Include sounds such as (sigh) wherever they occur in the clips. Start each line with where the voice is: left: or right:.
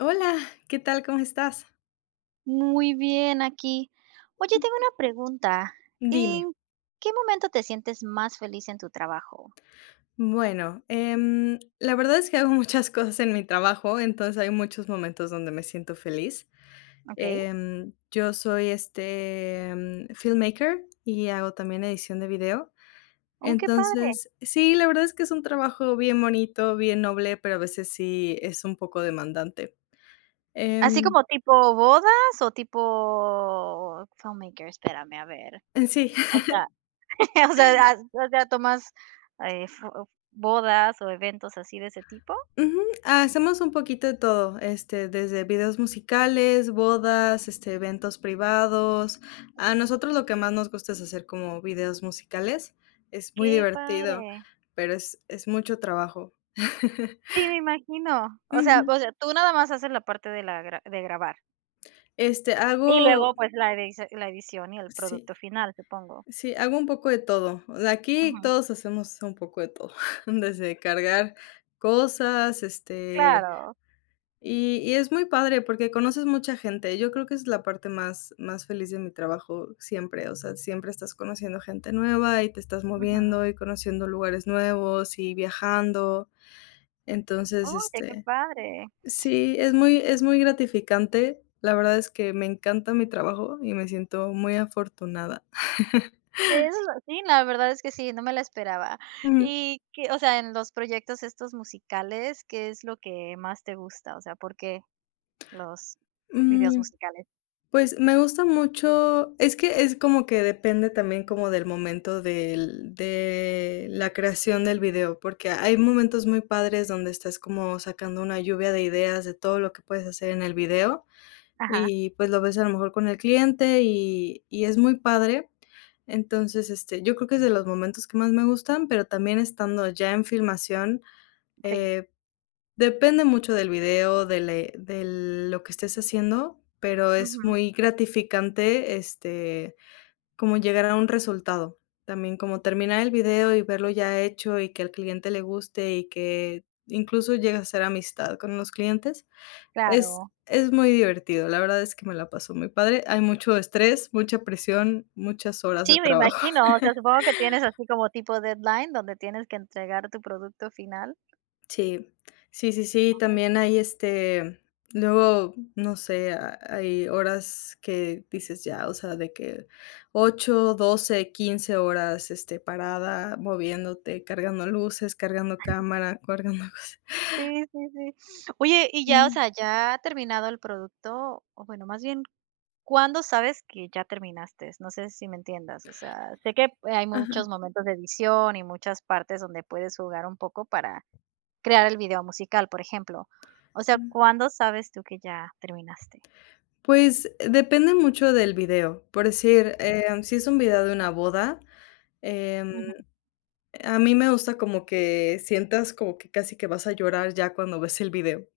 left: Hola, ¿qué tal? ¿Cómo estás?
right: Muy bien, aquí. Oye, tengo una pregunta.
left: Dime.
right: ¿En qué momento te sientes más feliz en tu trabajo?
left: Bueno, la verdad es que hago muchas (laughs) cosas en mi trabajo, entonces hay muchos momentos donde me siento feliz.
right: Okey.
left: Yo soy este filmmaker y hago también edición de video.
right: Oh, qué padre.
left: Entonces, sí, la verdad es que es un trabajo bien bonito, bien noble, pero a veces sí es un poco demandante.
right: ¿Así
left: Em,
right: como tipo bodas o tipo filmmaker? Espérame, a ver.
left: (laughs) sí.
right: O sea, (laughs) o sea, has o sea, ¿tomas, fo bodas o eventos así de ese tipo?
left: Ujú, hacemos un poquito de todo, este, desde videos musicales, bodas, este, eventos privados. A nosotros lo que más nos gusta es hacer como videos musicales. Es muy
right: Qué
left: divertido,
right: padre.
left: pero es mucho trabajo.
right: Sí,
left: (laughs)
right: me imagino. O sea
left: Ujú.
right: o sea, tú nada más haces la parte de la gra de grabar.
left: Este,
right: Y luego,
left: hago.
right: pues, la edición y el
left: Sí,
right: producto final, supongo.
left: sí, hago un poco de todo. O sea, aquí todos hacemos un poco de todo, (laughs) desde cargar cosas, este.
right: Claro.
left: Y es muy padre porque conoces mucha gente. Yo creo que es la parte más feliz de mi trabajo siempre, o sea, siempre estás conociendo gente nueva y te estás
right: Ujú.
left: moviendo y conociendo lugares nuevos y viajando. Entonces,
right: Oye, qué
left: este,
right: padre.
left: sí, es muy gratificante. La verdad es que me encanta mi trabajo y me siento muy afortunada. (laughs)
right: Eso lo Sí, la verdad es que sí, no me la esperaba.
left: Ujú.
right: Y que, o sea, en los proyectos estos musicales, ¿qué es lo que más te gusta? O sea, ¿por qué los videos
left: Mm.
right: musicales?
left: Pues, me gusta mucho es que es como que depende también como del momento del de la creación del video, porque hay momentos muy padres donde estás como sacando una lluvia de ideas de todo lo que puedes hacer en el video,
right: Ajá,
left: y, pues, lo ves a lo mejor con el cliente y es muy padre. Entonces, este, yo creo que es de los momentos que más me gustan, pero también estando ya en filmación.
right: sí.
left: eh, Depende mucho del video, de lo que estés haciendo, pero es
right: Ujú,
left: muy gratificante, este, como llegar a un resultado. También como terminar el video y verlo ya hecho y que al cliente le guste y que incluso llega a ser amistad con los clientes. Es
right: claro.
left: es muy divertido, la verdad es que me la pasó muy padre. Hay mucho estrés, mucha presión, muchas horas de
right: Sí, me
left: trabajo.
right: imagino, o sea, supongo que tienes así como tipo deadline, donde tienes que entregar tu producto final.
left: Sí, sí, sí, sí, también hay, este, luego, no sé, ha hay horas que dices ya, o sea, de que 8, 12, 15 horas, este, parada, moviéndote, cargando luces, cargando cámara, (laughs) cargando cosas.
right: Sí, sí, sí. Oye, y ya, o
left: Mm,
right: sea, ya terminado el producto, o bueno, más bien, ¿cuándo sabes que ya terminaste? No sé si me entiendas, o sea, sé que, hay
left: ajá,
right: muchos momentos de edición y muchas partes donde puedes jugar un poco para crear el video musical, por ejemplo. O sea,
left: mm.
right: ¿cuándo sabes tú que ya terminaste?
left: Pues, depende mucho del video, por decir, si es un video de una boda. em,
right: Ujú.
left: a mí me gusta como que sientas como que casi que vas a llorar ya cuando ves el video.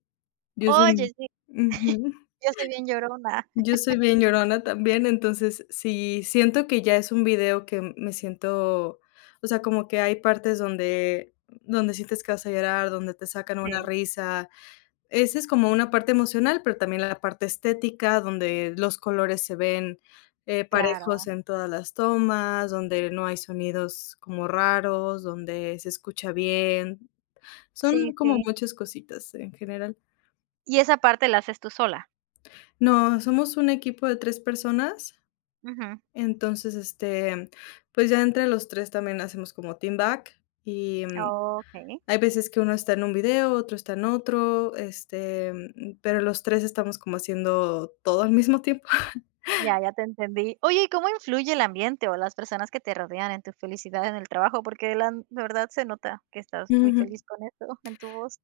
left: Yo soy.
right: Oye, sí,
left: Ujú.
right: yo soy bien llorona.
left: Yo
right: (laughs)
left: soy bien llorona también, entonces, si siento que ya es un video que me siento, o sea, como que hay partes donde sientes que vas a llorar, donde te sacan una
right: Sí,
left: risa. Esa es como una parte emocional, pero también la parte estética, donde los colores se ven, parejos
right: claro.
left: en todas las tomas, donde no hay sonidos como raros, donde se escucha bien. Son
right: Sí,
left: como
right: sí.
left: muchas cositas en general.
right: ¿Y esa parte la haces tú sola?
left: No, somos un equipo de 3 personas.
right: Ujú.
left: Entonces, este, pues, ya entre los 3 también hacemos como team back y,
right: Okey.
left: hay veces que uno está en un video, otro está en otro, este, pero los 3 estamos como haciendo todo al mismo tiempo. (laughs)
right: Ya, ya te entendí. Oye, ¿y cómo influye el ambiente o las personas que te rodean en tu felicidad en el trabajo? Porque la de verdad se nota que estás muy
left: Ujú.
right: feliz con eso en tu voz.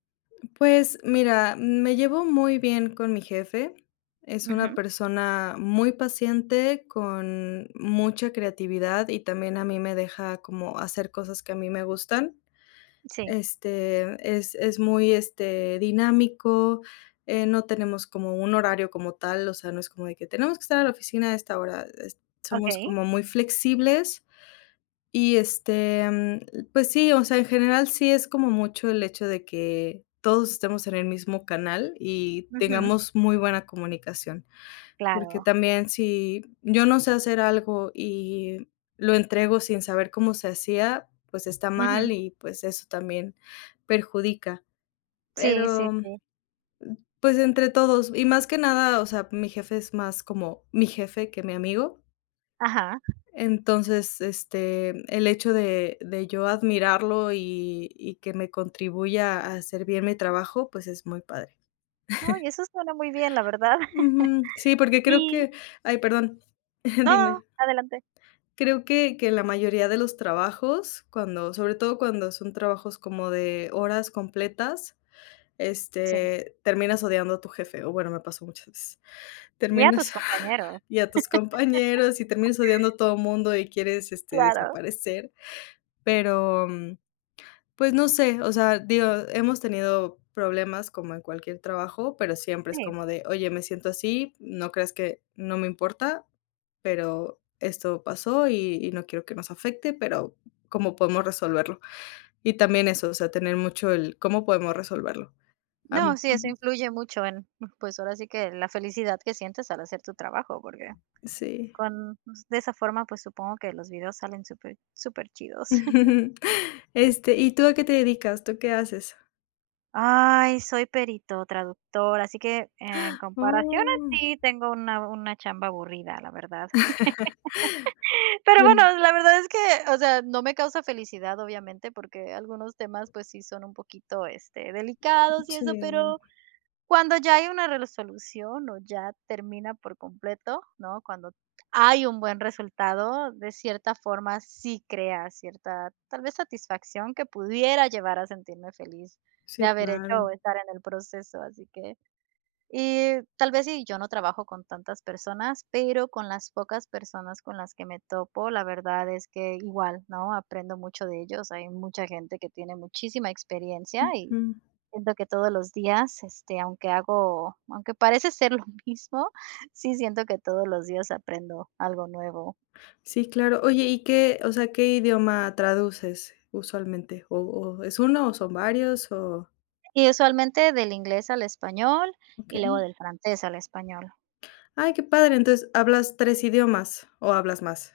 left: Pues, mira, me llevo muy bien con mi jefe. Es una
right: Ujú,
left: persona muy paciente, con mucha creatividad y también a mí me deja como hacer cosas que a mí me gustan.
right: sí,
left: Este, es muy, este, dinámico. No tenemos como un horario como tal, o sea, no es como de que tenemos que estar a la oficina a esta hora, es somos
right: okey.
left: como muy flexibles y, este, pues sí, o sea, en general sí es como mucho el hecho de que todos estemos en el mismo canal y
right: Ujú,
left: tengamos muy buena comunicación. Porque
right: claro.
left: también si yo no sé hacer algo y lo entrego sin saber cómo se hacía, pues está mal
right: Ujú.
left: y pues eso también perjudica.
right: Sí, sí,
left: Pero,
right: sí.
left: pues entre todos y más que nada, o sea, mi jefe es más como mi jefe que mi amigo.
right: Ajá.
left: Entonces, este, el hecho de yo admirarlo y que me contribuya a hacer bien mi trabajo, pues es muy padre.
right: Oye, eso suena muy bien, la verdad. (laughs)
left: Ujú. Sí, porque creo
right: Y
left: que ay, perdón. (laughs)
right: no,
left: Dime.
right: adelante.
left: Creo que la mayoría de los trabajos, cuando sobre todo cuando son trabajos como de horas completas,
right: Sí.
left: este, terminas odiando a tu jefe, o bueno, me pasó muchas veces.
right: Y a tus
left: Terminas
right: compañeros.
left: (laughs) y a tus compañeros, y terminas odiando a todo el mundo y quieres, este,
right: Claro,
left: desaparecer, pero, pues, no sé, o sea, digo, hemos tenido problemas como en cualquier trabajo, pero siempre es
right: sí.
left: como de: "Oye, me siento así, ¿no crees que no me importa?" Pero esto pasó y no quiero que nos afecte, pero, ¿cómo podemos resolverlo? Y también eso, o sea, tener mucho el cómo podemos resolverlo. Am
right: No, sí, eso
left: ujú,
right: influye mucho en, pues, ahora sí que la felicidad que sientes al hacer tu trabajo, porque,
left: sí.
right: con pues, de esa forma, pues, supongo que los videos salen súper súper chidos. (laughs)
left: (laughs) Este, ¿y tú a qué te dedicas? ¿Tú qué haces?
right: Ay, soy perito traductor, así que en comparación a
left: Oh,
right: ti, tengo una chamba aburrida, la verdad. (laughs) Pero
left: bien,
right: bueno, la verdad es que, o sea, no me causa felicidad, obviamente, porque algunos temas, pues sí son un poquito, este, delicados y eso,
left: sí,
right: pero cuando ya hay una resolución o ya termina por completo, ¿no? Cuando hay un buen resultado, de cierta forma sí crea cierta, tal vez, satisfacción que pudiera llevar a sentirme feliz de
left: sí,
right: haber hecho
left: claro.
right: o estar en el proceso, así que, y tal vez sí, yo no trabajo con tantas personas, pero con las pocas personas con las que me topo, la verdad es que igual, ¿no? Aprendo mucho de ellos. Hay mucha gente que tiene muchísima experiencia. Y
left: Mm,
right: siento que todos los días, este, aunque hago, aunque parece (laughs) ser lo mismo, (laughs) sí siento que todos los días aprendo algo nuevo.
left: sí, claro. Oye, y qué, o sea, qué idioma traduces usualmente? ¿O es uno o son varios o?
right: Y usualmente del inglés al español, y luego
left: Okey.
right: del francés al español.
left: Ay, qué padre. Entonces, ¿hablas 3 idiomas o hablas más?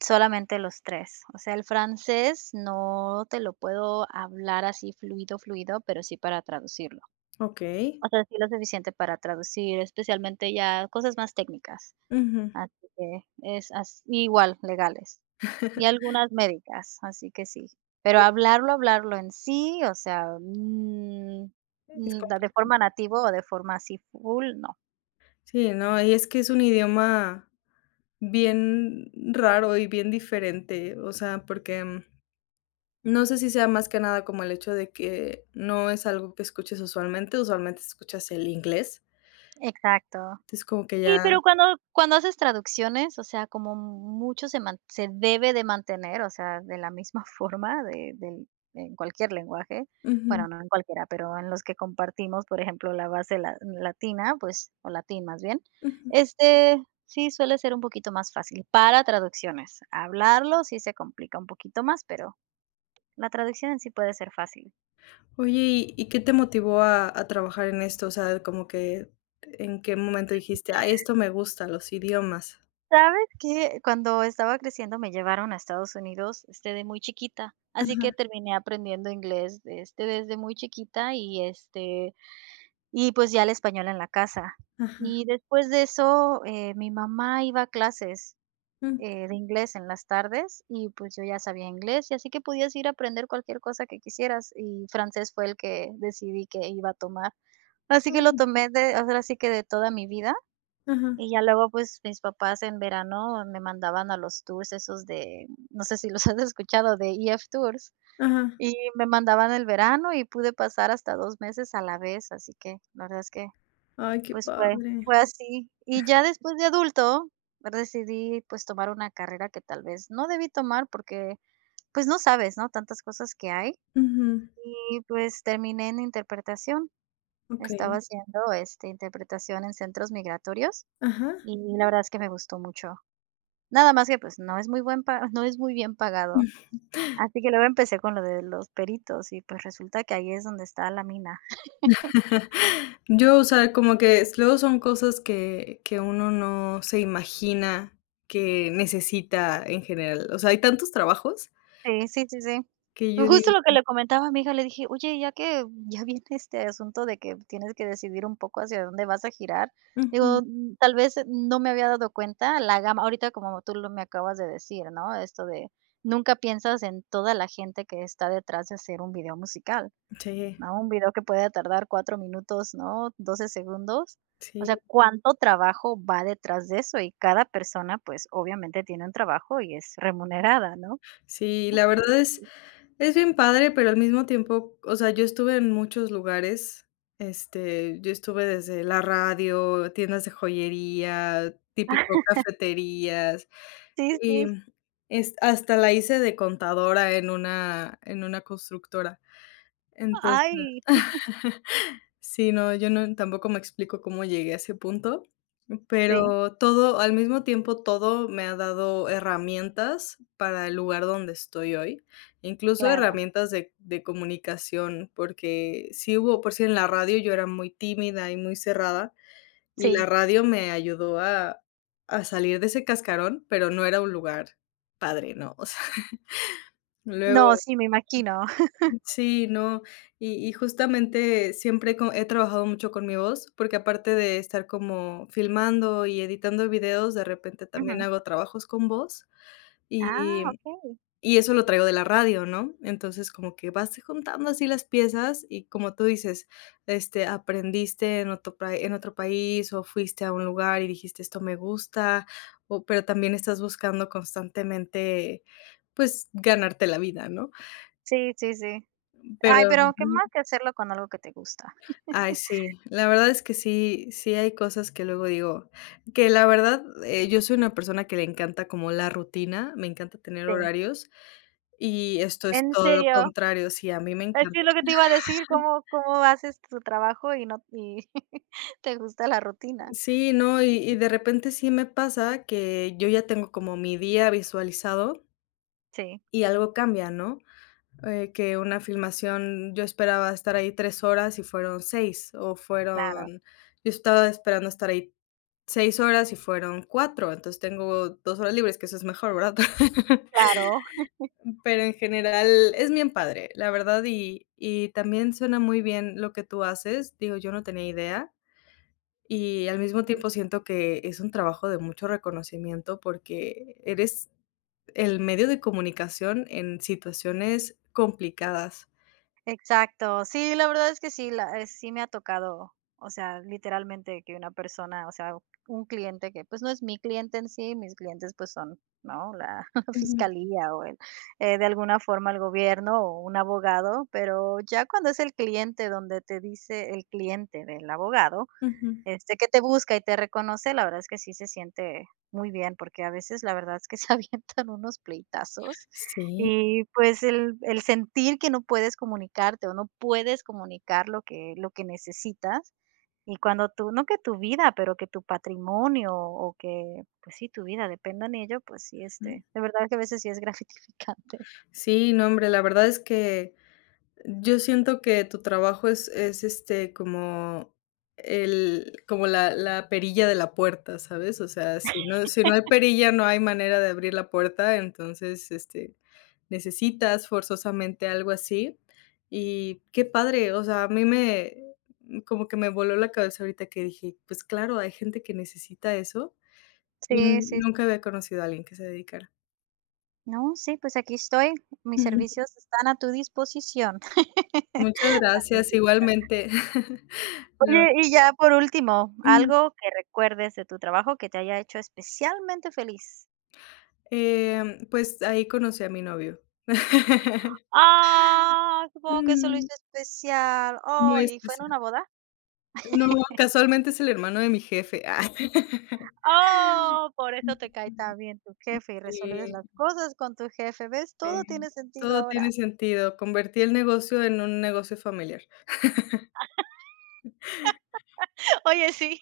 right: Solamente los 3. O sea, el francés no te lo puedo hablar así fluido, fluido, pero sí para traducirlo.
left: Okey.
right: O sea, sí lo suficiente para traducir, especialmente ya cosas más técnicas.
left: Ujú.
right: Así que es, as, igual, legales. Y algunas médicas, así que sí. Pero hablarlo, hablarlo en sí, o sea,
left: Es compli
right: de forma nativo o de forma así full, no.
left: Sí, no, y es que es un idioma bien raro y bien diferente, o sea, porque, no sé si sea más que nada como el hecho de que no es algo que escuches usualmente, usualmente escuchas el inglés,
right: Exacto.
left: entonces como que
right: Sí,
left: ya.
right: pero cuando haces traducciones, o sea, como mucho se man se debe de mantener, o sea, de la misma (laughs) forma de del en cualquier lenguaje,
left: Ujú,
right: bueno, no en cualquiera, pero en los que compartimos, por ejemplo, la base la latina, pues, o latín más bien,
left: ujú.
right: este, sí suele ser un poquito más fácil para traducciones. Hablarlo sí se complica un poquito más, pero la traducción en sí puede ser fácil.
left: Oye, ¿y qué te motivó a trabajar en esto? O sea, como que, ¿en qué momento dijiste: "Ay, esto me gusta, los idiomas"?
right: ¿Sabes que cuando estaba creciendo me llevaron a Estados Unidos, este, de muy chiquita, así que
left: Ajá,
right: terminé aprendiendo inglés, este, desde muy chiquita y, este, y pues ya el español en la casa?
left: ajá,
right: Y después de eso, mi mamá iba a clases,
left: mm,
right: de inglés en las tardes y pues yo ya sabía inglés, y así que podías ir a aprender cualquier cosa que quisieras, y francés fue el que decidí que iba a tomar. Así que lo
left: ah,
right: tomé de, ahora sí que, de toda mi vida.
left: ajá,
right: Y ya luego, pues, mis papás en verano me mandaban a los tours esos de, no sé si los (laughs) has escuchado, de EF Tours,
left: ajá.
right: y me mandaban el verano y pude pasar hasta 2 meses a la vez, así que la verdad es que,
left: Ay, qué
right: pues, fue
left: padre.
right: fue así. Y ya después de adulto, decidí, pues, tomar una carrera que tal vez no debí tomar porque, pues, no sabes, ¿no?, tantas cosas que hay.
left: Ujú,
right: Y, pues, terminé en interpretación. Estaba
left: okey.
right: haciendo, este, interpretación en centros migratorios
left: Ajá.
right: y la verdad es que me gustó mucho. Nada más que, pues, no es muy buen pa (laughs) no es muy bien pagado. Así que luego empecé con lo de los peritos y, pues, resulta que ahí es donde está la mina.
left: (laughs) Yo, o sea, como que s luego son cosas que uno no se imagina que necesita en general. O sea, hay tantos trabajos
right: Sí, sí, sí, sí.
left: que yo
right: Pues, justo
left: digo.
right: lo que le comentaba a mi hija, le dije: "Oye, ya que ya viene este asunto de que tienes que decidir un poco hacia dónde vas a girar",
left: Ujú,
right: digo, mm, tal vez no me había dado cuenta la gama ahorita como tú lo me acabas de decir, ¿no? Esto de, nunca piensas en toda la gente que está detrás de hacer un video musical,
left: sí,
right: ¿no? Un video que pueda tardar 4 minutos, ¿no?, 12 segundos. O
left: sí,
right: sea, ¿cuánto trabajo va detrás de eso? Y cada persona, pues, obviamente tiene un trabajo y es remunerada, ¿no?
left: sí, la verdad es. Es bien padre, pero al mismo tiempo, o sea, yo estuve en muchos lugares, este, yo estuve desde la radio, tiendas de joyería, típico cafeterías,
right: Sí,
left: y
right: sí.
left: es hasta la hice de contadora en una constructora. Entonces.
right: Ay,
left: Sí, no, yo no tampoco me explico cómo llegué a ese punto,
right: sí,
left: pero todo, al mismo tiempo, todo me ha dado herramientas para el lugar donde estoy hoy, incluso
right: claro,
left: herramientas de comunicación, porque sí hubo por sí en la radio yo era muy tímida y muy cerrada, y la
right: sí.
left: radio me ayudó a salir de ese cascarón, pero no era un lugar padre, ¿no? O sea, (laughs) luego.
right: No, sí, me imagino. (laughs)
left: Sí, no, y justamente siempre co he trabajado mucho con mi voz, porque aparte de estar como filmando y editando videos, de repente también
right: Ujú.
left: hago trabajos con voz,
right: Ah,
left: y
right: okey.
left: y eso lo traigo de la radio, ¿no? Entonces, como que vas juntando así las piezas y como tú dices, este, aprendiste en otro país o fuiste a un lugar y dijiste: "Esto me gusta", o pero también estás buscando constantemente, pues, ganarte la vida, ¿no?
right: Sí, sí, sí. Ay,
left: Pero.
right: pero qué más que hacerlo con algo que te gusta.
left: Ay, sí, la verdad es que sí, sí hay cosas que luego digo, que la verdad, yo soy una persona que le encanta como la rutina, me encanta tener
right: Sí.
left: horarios y esto es
right: ¿En
left: todo lo
right: serio?
left: contrario, sí, a mí me
right: Es que
left: encanta.
right: es lo que te iba a decir, ¿cómo haces tu trabajo y no y (laughs) te gusta la rutina?
left: Sí, no, y de repente sí me pasa que yo ya tengo como mi día visualizado
right: Sí,
left: y algo cambia, ¿no? Que una filmación yo esperaba estar ahí 3 horas y fueron 6 o
right: claro.
left: fueron yo estaba esperando estar ahí 6 horas y fueron 4 entonces tengo 2 horas libres, que eso es mejor, ¿verdad? (laughs)
right: Claro,
left: Pero en general es bien padre, la verdad, y también suena muy bien lo que tú haces, digo, yo no tenía idea, y al mismo tiempo siento que es un trabajo de mucho reconocimiento porque eres el medio de comunicación en situaciones complicadas.
right: exacto. Sí, la verdad es que sí, la, sí me ha tocado, o sea, literalmente que una persona, o sea, un cliente que, pues, no es mi cliente en sí, mis clientes, pues, son, ¿no?, la (laughs)
left: Ujú,
right: fiscalía o el, de alguna forma el gobierno o un abogado, pero ya cuando es el cliente donde te dice el cliente del abogado,
left: ujú.
right: este, que te busca y te reconoce, la verdad es que sí se siente muy bien, porque a veces la verdad es que se (laughs) avientan unos pleitazos
left: Sí,
right: y, pues, el sentir que no puedes comunicarte o no puedes comunicar lo que necesitas, y cuando tú no que tu vida, pero que tu patrimonio, o que, pues sí, tu vida dependan de ello, pues sí,
left: ujú.
right: este, de verdad que a veces sí es (laughs) gratificante.
left: Sí, no, hombre, la verdad es que. Yo siento que tu trabajo es, este, como el como la perilla de la puerta, ¿sabes? O sea, si no hay perilla, no hay manera de abrir la puerta, entonces, este, necesitas forzosamente algo así. Y qué padre, o sea, a mí me como que me voló la cabeza ahorita que dije: "Pues claro, hay gente que necesita eso", y
right: Sí,
left: n-
right: sí.
left: nunca había conocido a alguien que se dedicara.
right: No, sí, pues aquí estoy, mis
left: (laughs)
right: servicios están a tu disposición.
left: Muchas
right: (laughs)
left: gracias, igualmente. (laughs) La.
right: Oye, y ya por último, algo que recuerdes de tu trabajo que te haya hecho especialmente feliz.
left: Pues ahí conocí a mi novio. (laughs)
right: Ah, supongo que eso lo
left: Mm,
right: hizo especial. Oh,
left: muy
right: ¿y fue en
left: especial.
right: una boda?
left: No, casualmente es el hermano de mi jefe. (laughs) Ah.
right: Oh, por
left: Mm,
right: eso te cae
left: mm,
right: tan bien tu jefe y resuelves las
left: sí,
right: cosas con tu jefe. ¿Ves? Todo
left: sí,
right: tiene sentido
left: todo tiene
right: ahora.
left: sentido. Convertí el negocio en un negocio familiar.
right: (laughs) Oye, sí.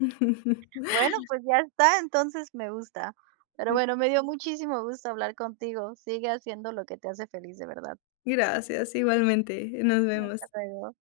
left: (laughs)
right: Bueno, pues ya está, entonces me gusta. Pero bueno, me dio muchísimo gusto hablar contigo. Sigue haciendo lo que te hace feliz, de verdad.
left: Gracias, igualmente. Nos
right: Hasta
left: vemos.
right: luego.